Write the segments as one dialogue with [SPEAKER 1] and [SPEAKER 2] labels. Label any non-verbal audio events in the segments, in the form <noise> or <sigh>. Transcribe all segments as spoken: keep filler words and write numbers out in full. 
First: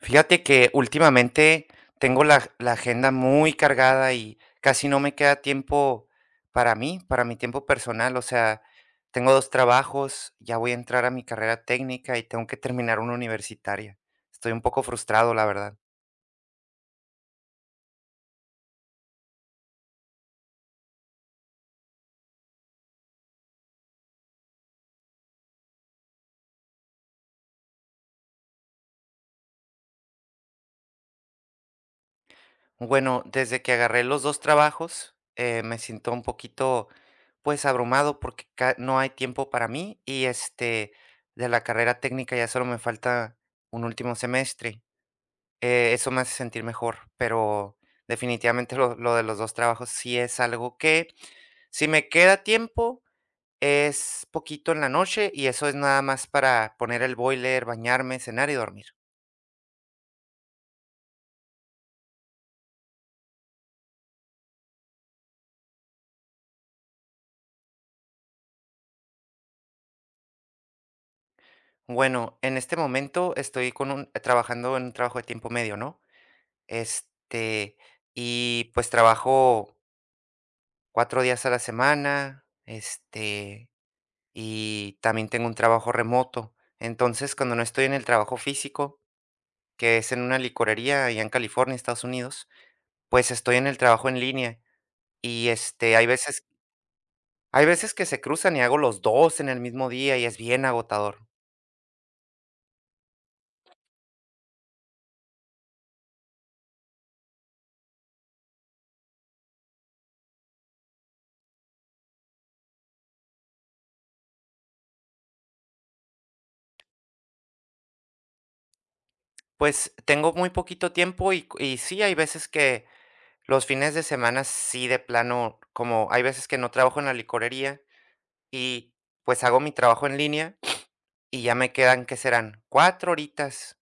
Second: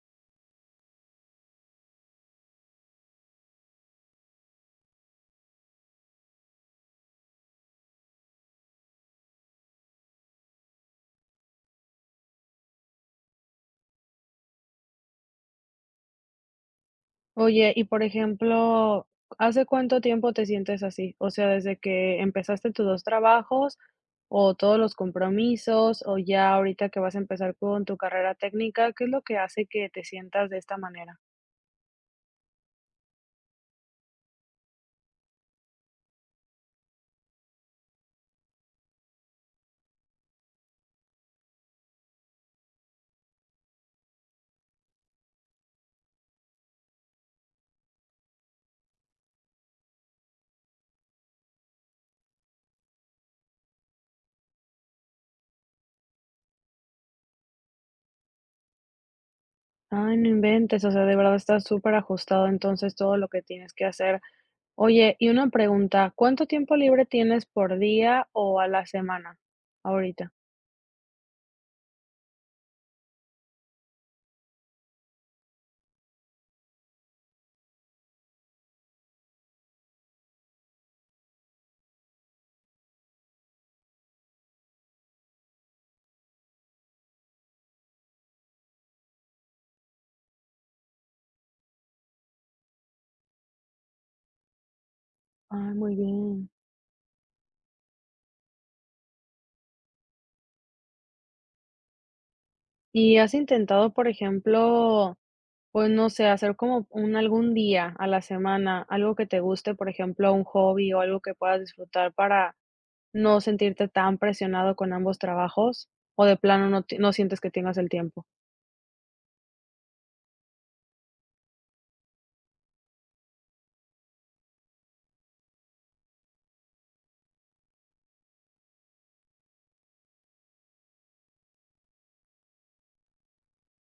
[SPEAKER 1] Fíjate que últimamente tengo la, la agenda muy cargada y casi no me queda tiempo para mí, para mi tiempo personal. O sea, tengo dos trabajos, ya voy a entrar a mi carrera técnica y tengo que terminar una universitaria. Estoy un poco frustrado, la verdad.
[SPEAKER 2] Oye, y por ejemplo, ¿hace cuánto tiempo te sientes así? O sea, ¿desde que empezaste tus dos trabajos o todos los compromisos o ya ahorita que vas a empezar con tu carrera técnica? ¿Qué es lo que hace que te sientas de esta manera?
[SPEAKER 1] Bueno, desde que agarré los dos trabajos, eh, me siento un poquito, pues, abrumado porque ca- no hay tiempo para mí y este, de la carrera técnica ya solo me falta un último semestre. Eh, eso me hace sentir mejor, pero definitivamente lo lo de los dos trabajos sí es algo que, si me queda tiempo, es poquito en la noche, y eso es nada más para poner el boiler, bañarme, cenar y dormir.
[SPEAKER 2] Ay, no inventes, o sea, de verdad estás está ajustado entonces todo lo que tienes que hacer. Oye, y una pregunta, ¿cuánto tiempo libre tienes por día o a la semana ahorita?
[SPEAKER 1] Bueno, en este momento estoy con un trabajando en un trabajo de tiempo medio, ¿no? Este, y pues trabajo cuatro días a la semana, este, y también tengo un trabajo remoto. Entonces, cuando no estoy en el trabajo físico, que es en una licorería allá en California, Estados Unidos, pues estoy en el trabajo en línea y,
[SPEAKER 2] Ay,
[SPEAKER 1] este,
[SPEAKER 2] muy
[SPEAKER 1] hay veces,
[SPEAKER 2] bien.
[SPEAKER 1] hay veces que se cruzan y hago los dos en el mismo día y es bien agotador.
[SPEAKER 2] ¿Y has intentado, por ejemplo, pues no sé, hacer como un algún día a la semana, algo que te guste, por ejemplo, un hobby o algo que puedas disfrutar para no sentirte tan presionado con ambos trabajos, o de plano no ti no sientes que tengas el tiempo?
[SPEAKER 1] Pues tengo muy poquito tiempo y y sí, hay veces que los fines de semana sí, de plano, como hay veces que no trabajo en la licorería y, pues, hago mi trabajo en línea y ya me quedan, ¿qué serán? Cuatro horitas,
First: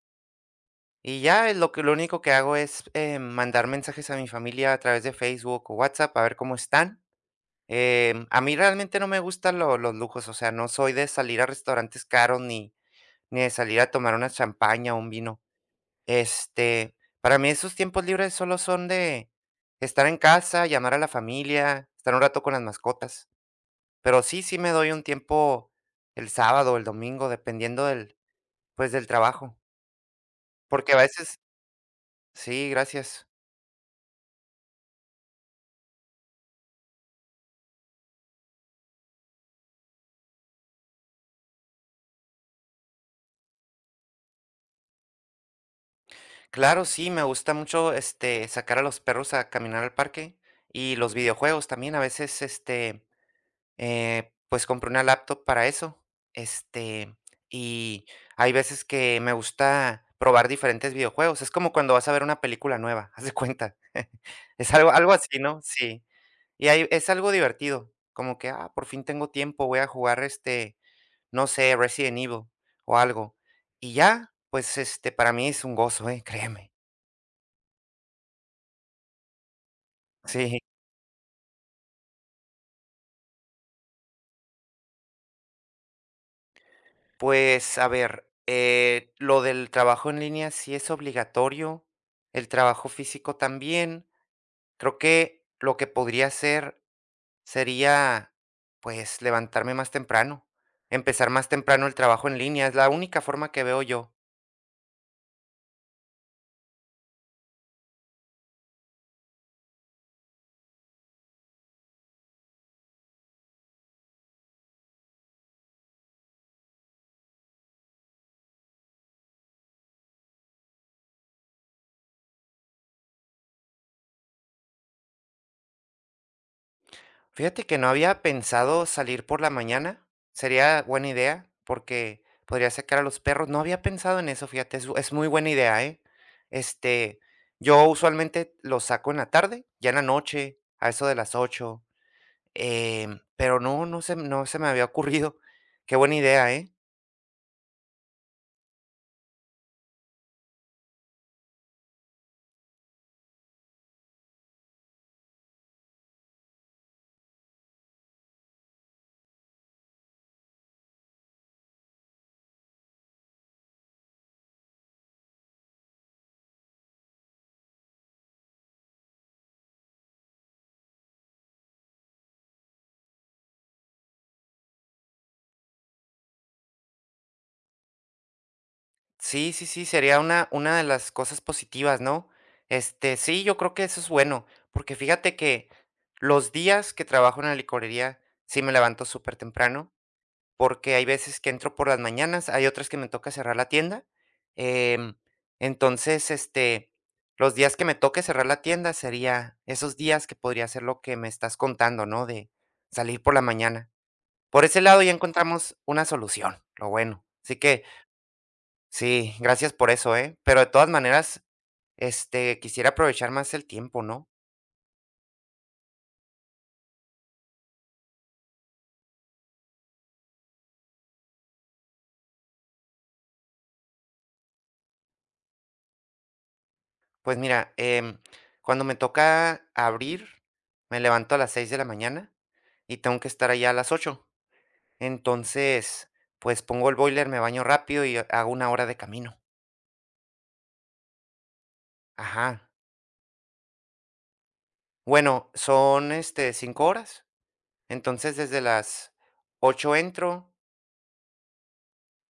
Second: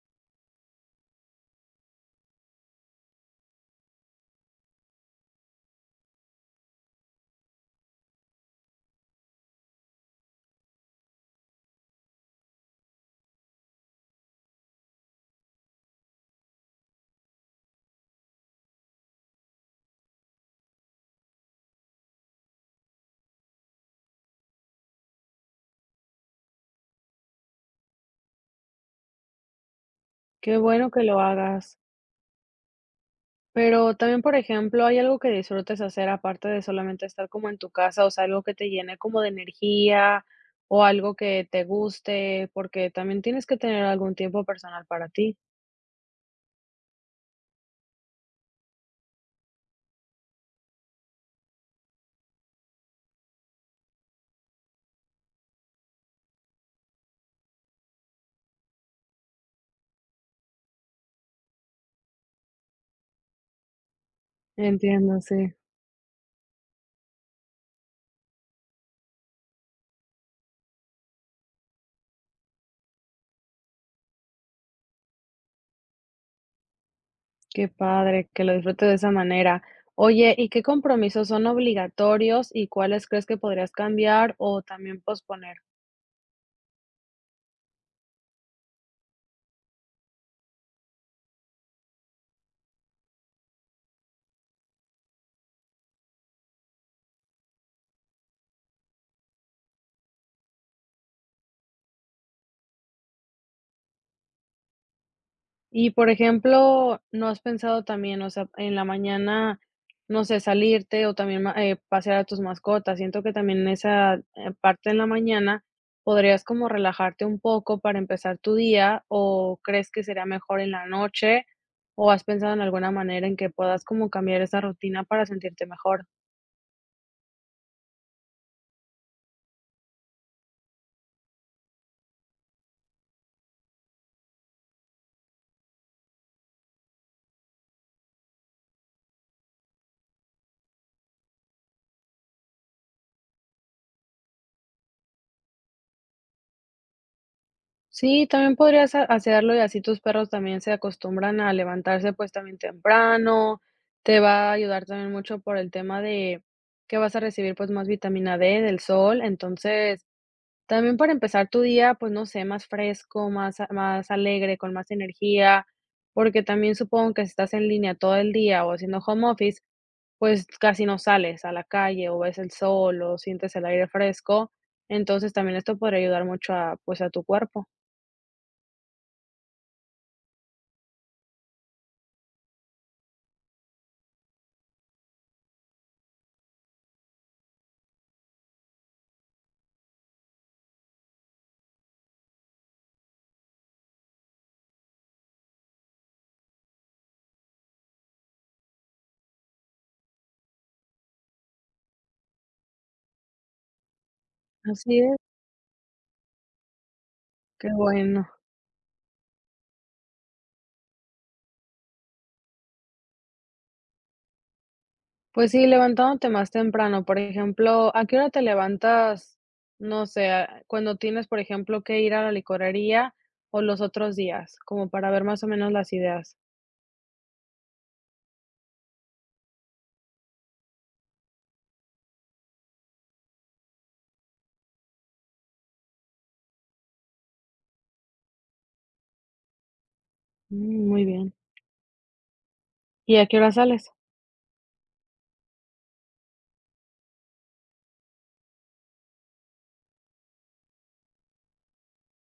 [SPEAKER 1] y ya es lo que lo único que hago es, eh, mandar mensajes a mi familia a través de Facebook o WhatsApp a ver cómo están. Em, a mí realmente no me gustan lo los lujos, o sea, no soy de salir a restaurantes caros ni ni de salir a tomar una champaña o un vino. Este, para mí esos tiempos libres solo son de estar en casa, llamar a la familia, estar un rato con las mascotas. Pero sí, sí me doy un tiempo el sábado o el domingo, dependiendo del, pues, del trabajo.
[SPEAKER 2] Qué bueno
[SPEAKER 1] Porque a
[SPEAKER 2] que lo
[SPEAKER 1] veces
[SPEAKER 2] hagas.
[SPEAKER 1] sí, gracias.
[SPEAKER 2] Pero también, por ejemplo, ¿hay algo que disfrutes hacer aparte de solamente estar como en tu casa? O sea, algo que te llene como de energía o algo que te guste, porque también tienes que tener algún tiempo personal para ti.
[SPEAKER 1] Claro, sí, me gusta mucho, este, sacar a los perros a caminar al parque y los videojuegos también. A veces, este, Eh, pues compré una laptop para eso, este, y hay veces que me gusta probar diferentes videojuegos. Es como cuando vas a ver una película nueva, <laughs> haz de cuenta. Es algo algo
[SPEAKER 2] Entiendo,
[SPEAKER 1] así,
[SPEAKER 2] sí.
[SPEAKER 1] ¿no? Sí. Y hay es algo divertido, como que, ah, por fin tengo tiempo, voy a jugar, este, no sé, Resident Evil o algo. Y ya, pues, este, para mí es un gozo, eh, <laughs> créeme.
[SPEAKER 2] Qué padre, que lo disfrutes de esa manera. Oye, ¿y
[SPEAKER 1] Sí.
[SPEAKER 2] qué compromisos son obligatorios y cuáles crees que podrías cambiar o también posponer?
[SPEAKER 1] Pues, a ver, eh, lo del trabajo en línea sí es obligatorio, el trabajo físico también. Creo que lo que podría hacer sería, pues, levantarme más temprano, empezar más temprano el trabajo en línea, es la única forma que veo yo.
[SPEAKER 2] Y, por ejemplo, ¿no has pensado también, o sea, en la mañana, no sé, salirte o también ma- eh, pasear a tus mascotas? Siento que también esa eh, parte en la mañana podrías como relajarte un poco para empezar tu día, o crees que sería mejor en la noche, o has pensado en alguna manera en que puedas como cambiar esa rutina para sentirte mejor.
[SPEAKER 1] Fíjate que no había pensado salir por la mañana, sería buena idea, porque podría sacar a los perros. No había pensado en eso, fíjate, es, es muy buena idea, ¿eh? Este, yo usualmente los saco en la tarde, ya en la noche, a eso de las ocho. Em, pero no, no se, no se me había ocurrido. Qué buena idea, ¿eh?
[SPEAKER 2] Sí, también podrías ha hacerlo, y así tus perros también se acostumbran a levantarse, pues, también temprano. Te va a ayudar también mucho por el tema de que vas a recibir, pues, más vitamina D del sol. Entonces, también para empezar tu día, pues, no sé, más fresco, más a más alegre, con más energía, porque también supongo que si estás en línea todo el día o haciendo home office, pues, casi no sales a la calle, o ves el sol, o sientes el aire fresco. Entonces, también esto podría ayudar mucho a, pues, a tu cuerpo.
[SPEAKER 1] Sí, sí, sí, sería una una de las cosas positivas, ¿no? Este, sí, yo creo que eso es bueno, porque fíjate que los días que trabajo en la licorería sí me levanto súper temprano, porque hay veces que entro por las mañanas, hay otras que me toca cerrar la tienda. Em, entonces, este, los días que me toque cerrar la tienda sería esos días que podría ser lo que me estás contando, ¿no? De salir por la mañana. Por ese
[SPEAKER 2] Así
[SPEAKER 1] lado ya
[SPEAKER 2] es,
[SPEAKER 1] encontramos una solución, lo bueno. Así
[SPEAKER 2] qué
[SPEAKER 1] que
[SPEAKER 2] bueno.
[SPEAKER 1] sí, gracias por eso, ¿eh? Pero de todas maneras, este, quisiera aprovechar más el tiempo, ¿no?
[SPEAKER 2] Pues sí, levantándote más temprano. Por ejemplo, ¿a qué hora te levantas? No sé, ah, cuando tienes, por ejemplo, que ir a la licorería o los otros días, como para ver más o menos las ideas.
[SPEAKER 1] Pues mira, em, cuando me toca abrir, me levanto a las seis de la mañana y tengo que estar allá a las ocho. Entonces, pues pongo el boiler, me baño rápido y hago una hora de camino.
[SPEAKER 2] Mm, muy bien.
[SPEAKER 1] Ajá.
[SPEAKER 2] ¿Y a qué hora sales?
[SPEAKER 1] Bueno, son este cinco horas. Entonces, desde las ocho entro.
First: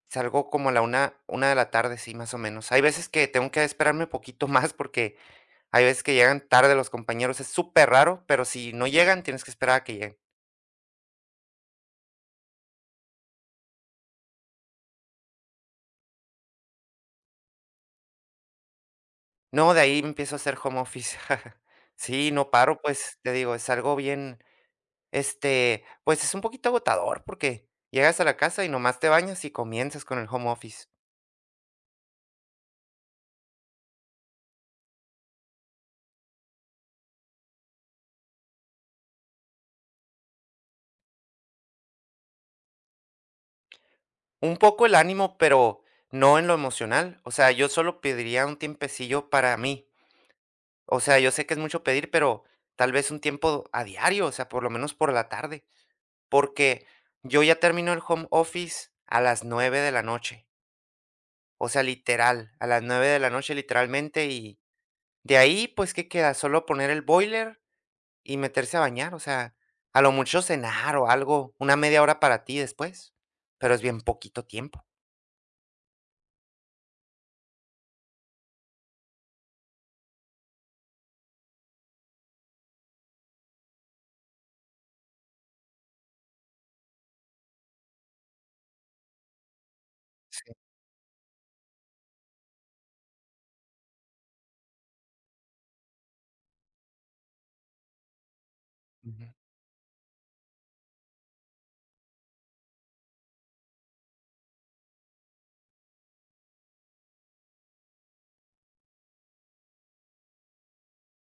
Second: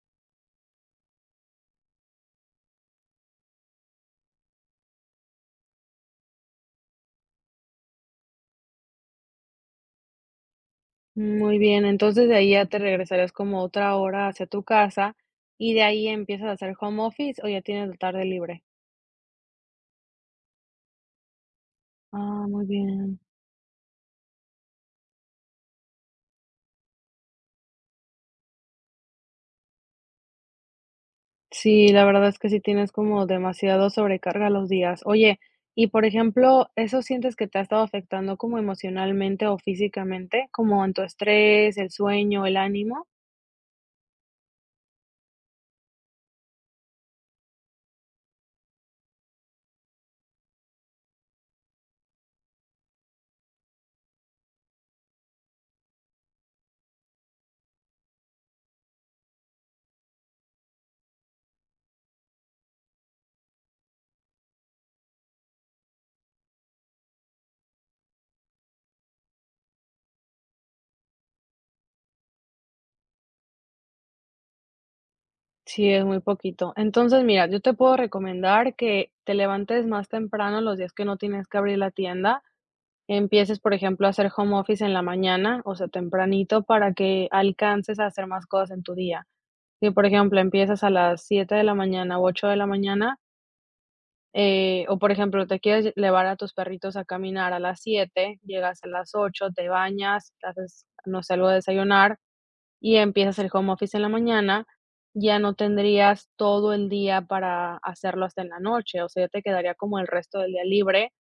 [SPEAKER 1] Salgo como a la una una de la tarde, sí, más o menos. Hay veces que tengo que esperarme un poquito <laughs> más porque hay veces que llegan tarde los compañeros, es súper raro pero si no llegan, tienes que esperar a que lleguen.
[SPEAKER 2] Muy bien, entonces de ahí ya te regresarías como otra hora hacia tu casa, y de ahí empiezas a hacer home office, ¿o ya tienes la tarde libre?
[SPEAKER 1] No, de ahí empiezo a hacer home office. <laughs> Sí,
[SPEAKER 2] Ah,
[SPEAKER 1] no
[SPEAKER 2] muy
[SPEAKER 1] paro,
[SPEAKER 2] bien.
[SPEAKER 1] pues, te digo, es algo bien, este, pues, es un poquito agotador porque llegas a la casa y nomás te bañas y comienzas con el home office.
[SPEAKER 2] Sí, la verdad es que sí tienes como demasiado sobrecarga los días. Oye, y por ejemplo, ¿eso sientes que te ha estado afectando como emocionalmente o físicamente, como en tu estrés, el sueño, el ánimo?
[SPEAKER 1] Un poco el ánimo, pero no en lo emocional. O sea, yo solo pediría un tiempecillo para mí. O sea, yo sé que es mucho pedir, pero tal vez un tiempo a diario, o sea, por lo menos por la tarde, porque yo ya termino el home office a las nueve de la noche, o sea, literal, a las nueve de la noche literalmente, y de ahí, pues, ¿qué queda? Solo poner el boiler y meterse a bañar, o sea, a lo mucho cenar o algo, una media hora para ti después, pero es bien poquito tiempo.
[SPEAKER 2] Sí, es muy poquito. Entonces, mira, yo te puedo recomendar que te levantes más temprano los días que no tienes que abrir la tienda. Empieces, por ejemplo, a hacer home office en la mañana, o sea, tempranito, para que alcances a hacer más cosas en tu día. Si, por ejemplo,
[SPEAKER 1] Sí,
[SPEAKER 2] empiezas a las siete de la mañana u ocho de la mañana. Eh, o, por ejemplo, te quieres llevar a tus perritos a caminar, a las siete llegas a las
[SPEAKER 1] ujú.
[SPEAKER 2] ocho, te bañas, te haces, no sé, algo de desayunar y empiezas el home office en la mañana, ya no tendrías todo el día para hacerlo hasta en la noche, o sea, ya te quedaría como el resto del día libre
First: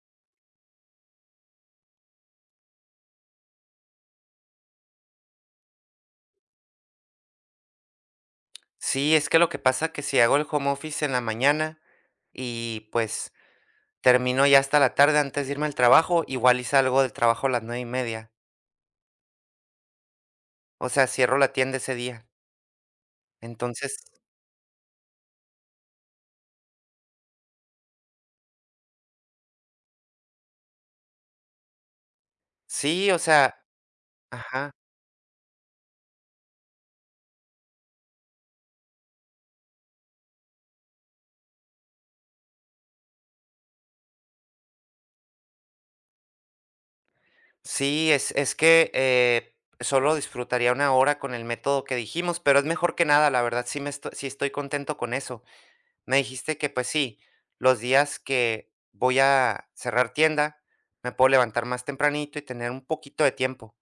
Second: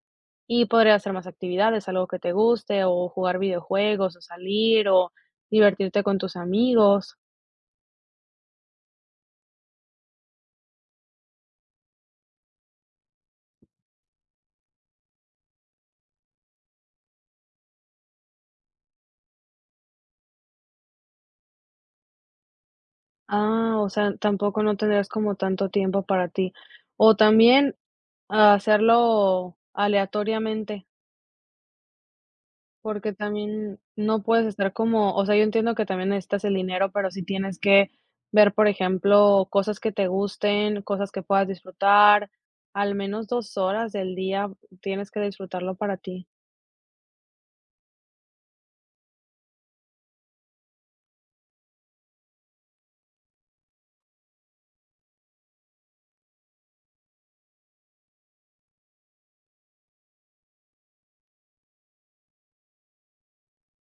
[SPEAKER 2] y podrías hacer más actividades, algo que te guste, o jugar videojuegos, o salir, o divertirte con tus amigos.
[SPEAKER 1] Sí, es que lo que pasa que si hago el home office en la mañana y pues termino ya hasta la tarde antes de irme al trabajo, igual y salgo del trabajo a las nueve y media. O sea, cierro la tienda ese día.
[SPEAKER 2] Ah, o
[SPEAKER 1] Entonces,
[SPEAKER 2] sea, tampoco no tendrías como tanto tiempo para ti. O también a hacerlo aleatoriamente,
[SPEAKER 1] sí,
[SPEAKER 2] porque
[SPEAKER 1] o sea,
[SPEAKER 2] también no puedes
[SPEAKER 1] ajá.
[SPEAKER 2] estar como, o sea, yo entiendo que también necesitas el dinero, pero si tienes que ver, por ejemplo, cosas que te gusten, cosas que puedas disfrutar, al menos dos horas del día tienes que disfrutarlo para ti.
[SPEAKER 1] Sí, es es que, eh, solo disfrutaría una hora con el método que dijimos, pero es mejor que nada, la verdad, sí me esto sí estoy contento con eso. Me dijiste que, pues sí, los días que voy a cerrar tienda, me puedo levantar más tempranito y tener un poquito de tiempo.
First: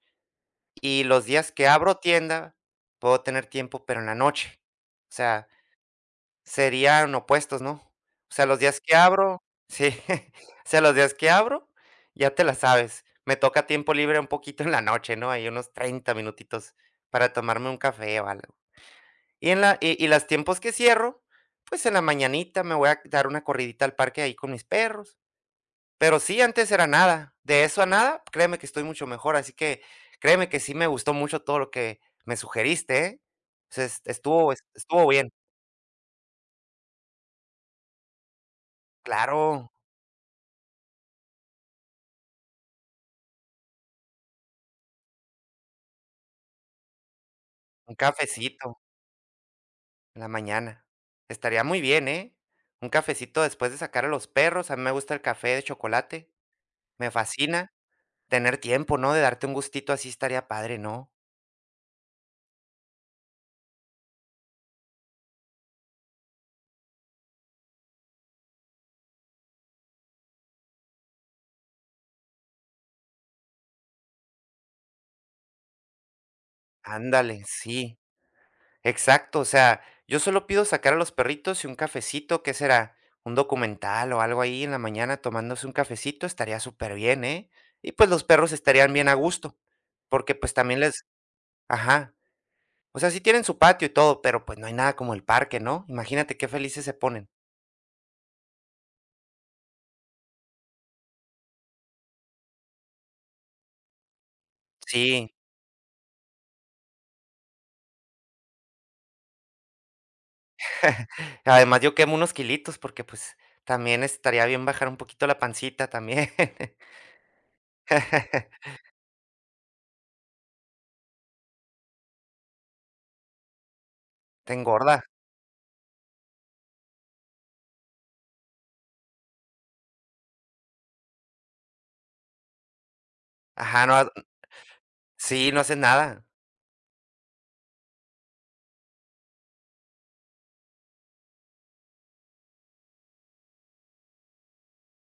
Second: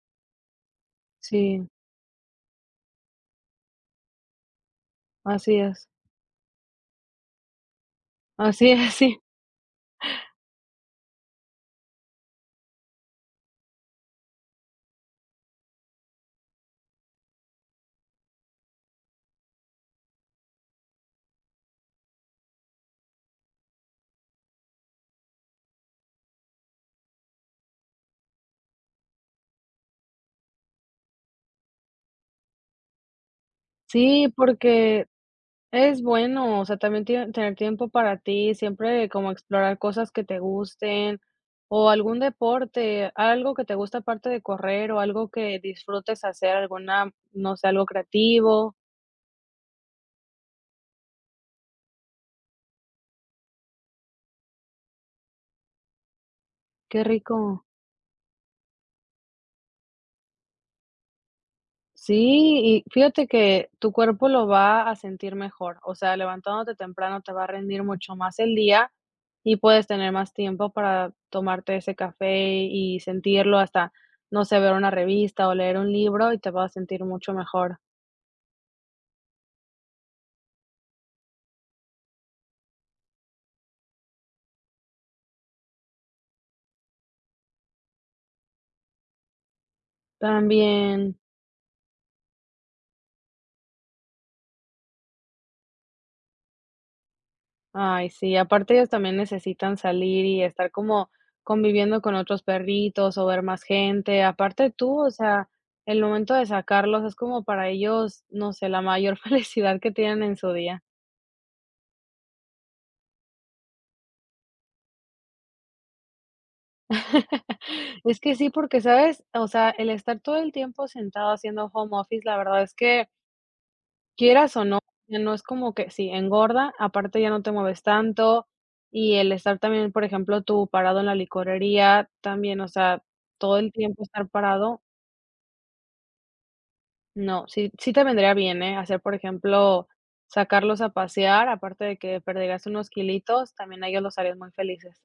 [SPEAKER 1] Y los días
[SPEAKER 2] Sí,
[SPEAKER 1] que abro tienda, puedo tener tiempo, pero en la noche. O sea,
[SPEAKER 2] así es.
[SPEAKER 1] serían opuestos, ¿no? O sea, los
[SPEAKER 2] Así
[SPEAKER 1] días
[SPEAKER 2] es, <laughs>
[SPEAKER 1] que
[SPEAKER 2] sí.
[SPEAKER 1] abro sí, <laughs> o sea, los días que abro, ya te la sabes. Me toca tiempo libre un poquito en la noche, ¿no? Hay unos treinta minutitos para tomarme un café o algo. Y en la y y los tiempos que cierro, pues en la mañanita me voy a dar una corridita al parque ahí con mis perros. Pero sí, antes era nada. De eso a nada, créeme que estoy mucho mejor, así que créeme que sí me gustó mucho todo lo que me sugeriste, ¿eh? O sea, es
[SPEAKER 2] Sí,
[SPEAKER 1] estuvo
[SPEAKER 2] porque
[SPEAKER 1] estuvo bien.
[SPEAKER 2] es bueno, o sea, también tie tener tiempo para ti, siempre como
[SPEAKER 1] Claro,
[SPEAKER 2] explorar cosas que te gusten, o algún deporte, algo que te gusta aparte de correr, o algo que disfrutes hacer, alguna, no sé, algo
[SPEAKER 1] un
[SPEAKER 2] creativo.
[SPEAKER 1] cafecito. En la mañana. Estaría muy bien, ¿eh? Un cafecito después de sacar a los perros. A mí me gusta el café de chocolate.
[SPEAKER 2] Qué
[SPEAKER 1] Me
[SPEAKER 2] rico.
[SPEAKER 1] fascina. Tener tiempo, ¿no? De darte un gustito así estaría padre, ¿no?
[SPEAKER 2] Sí, y fíjate que tu cuerpo lo va a sentir mejor, o sea, levantándote temprano te va a rendir mucho más el día y puedes tener más tiempo para tomarte ese café y sentirlo, hasta, no sé, ver una revista o leer un libro, y te vas a sentir mucho
[SPEAKER 1] Ándale,
[SPEAKER 2] mejor.
[SPEAKER 1] sí. Exacto. O sea, yo solo pido sacar a los perritos y un cafecito. ¿Qué será? Un documental o algo ahí en la mañana tomándose un cafecito estaría súper bien, ¿eh? Y pues los perros estarían bien a gusto. Porque pues también les...
[SPEAKER 2] También.
[SPEAKER 1] Ajá. O sea, sí tienen su patio y todo, pero pues no hay nada como el parque, ¿no? Imagínate qué felices se ponen.
[SPEAKER 2] Ay, sí, aparte ellos también necesitan salir y estar como conviviendo con otros perritos o ver más gente. Aparte tú, o
[SPEAKER 1] Sí,
[SPEAKER 2] sea, el momento de sacarlos es como para ellos, no sé, la mayor <laughs> felicidad que tienen en su día.
[SPEAKER 1] <laughs> además yo quemo unos kilitos porque, pues, también estaría bien bajar un poquito la pancita también.
[SPEAKER 2] <laughs> Es que sí,
[SPEAKER 1] <laughs>
[SPEAKER 2] porque sabes, o sea, el estar todo el tiempo sentado haciendo home office, la verdad es que,
[SPEAKER 1] Te
[SPEAKER 2] quieras o no,
[SPEAKER 1] engorda.
[SPEAKER 2] ya no es como que, sí, engorda, aparte ya no te mueves tanto, y el estar también, por ejemplo, tú parado en la licorería también, o sea, todo el
[SPEAKER 1] Ajá, no
[SPEAKER 2] tiempo
[SPEAKER 1] ha
[SPEAKER 2] estar parado,
[SPEAKER 1] sí, no haces nada.
[SPEAKER 2] no, sí sí te vendría bien, ¿eh? Hacer, por ejemplo, sacarlos a pasear, aparte de que perderás unos kilitos, también a ellos los harías muy felices.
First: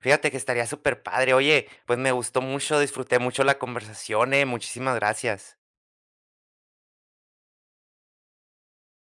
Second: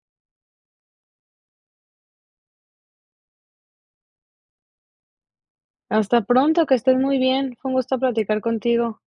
[SPEAKER 1] Fíjate que estaría súper padre. Oye, pues, me gustó mucho, disfruté mucho la conversación, eh, muchísimas gracias.
[SPEAKER 2] Hasta pronto, que estés muy bien. Fue un gusto platicar contigo.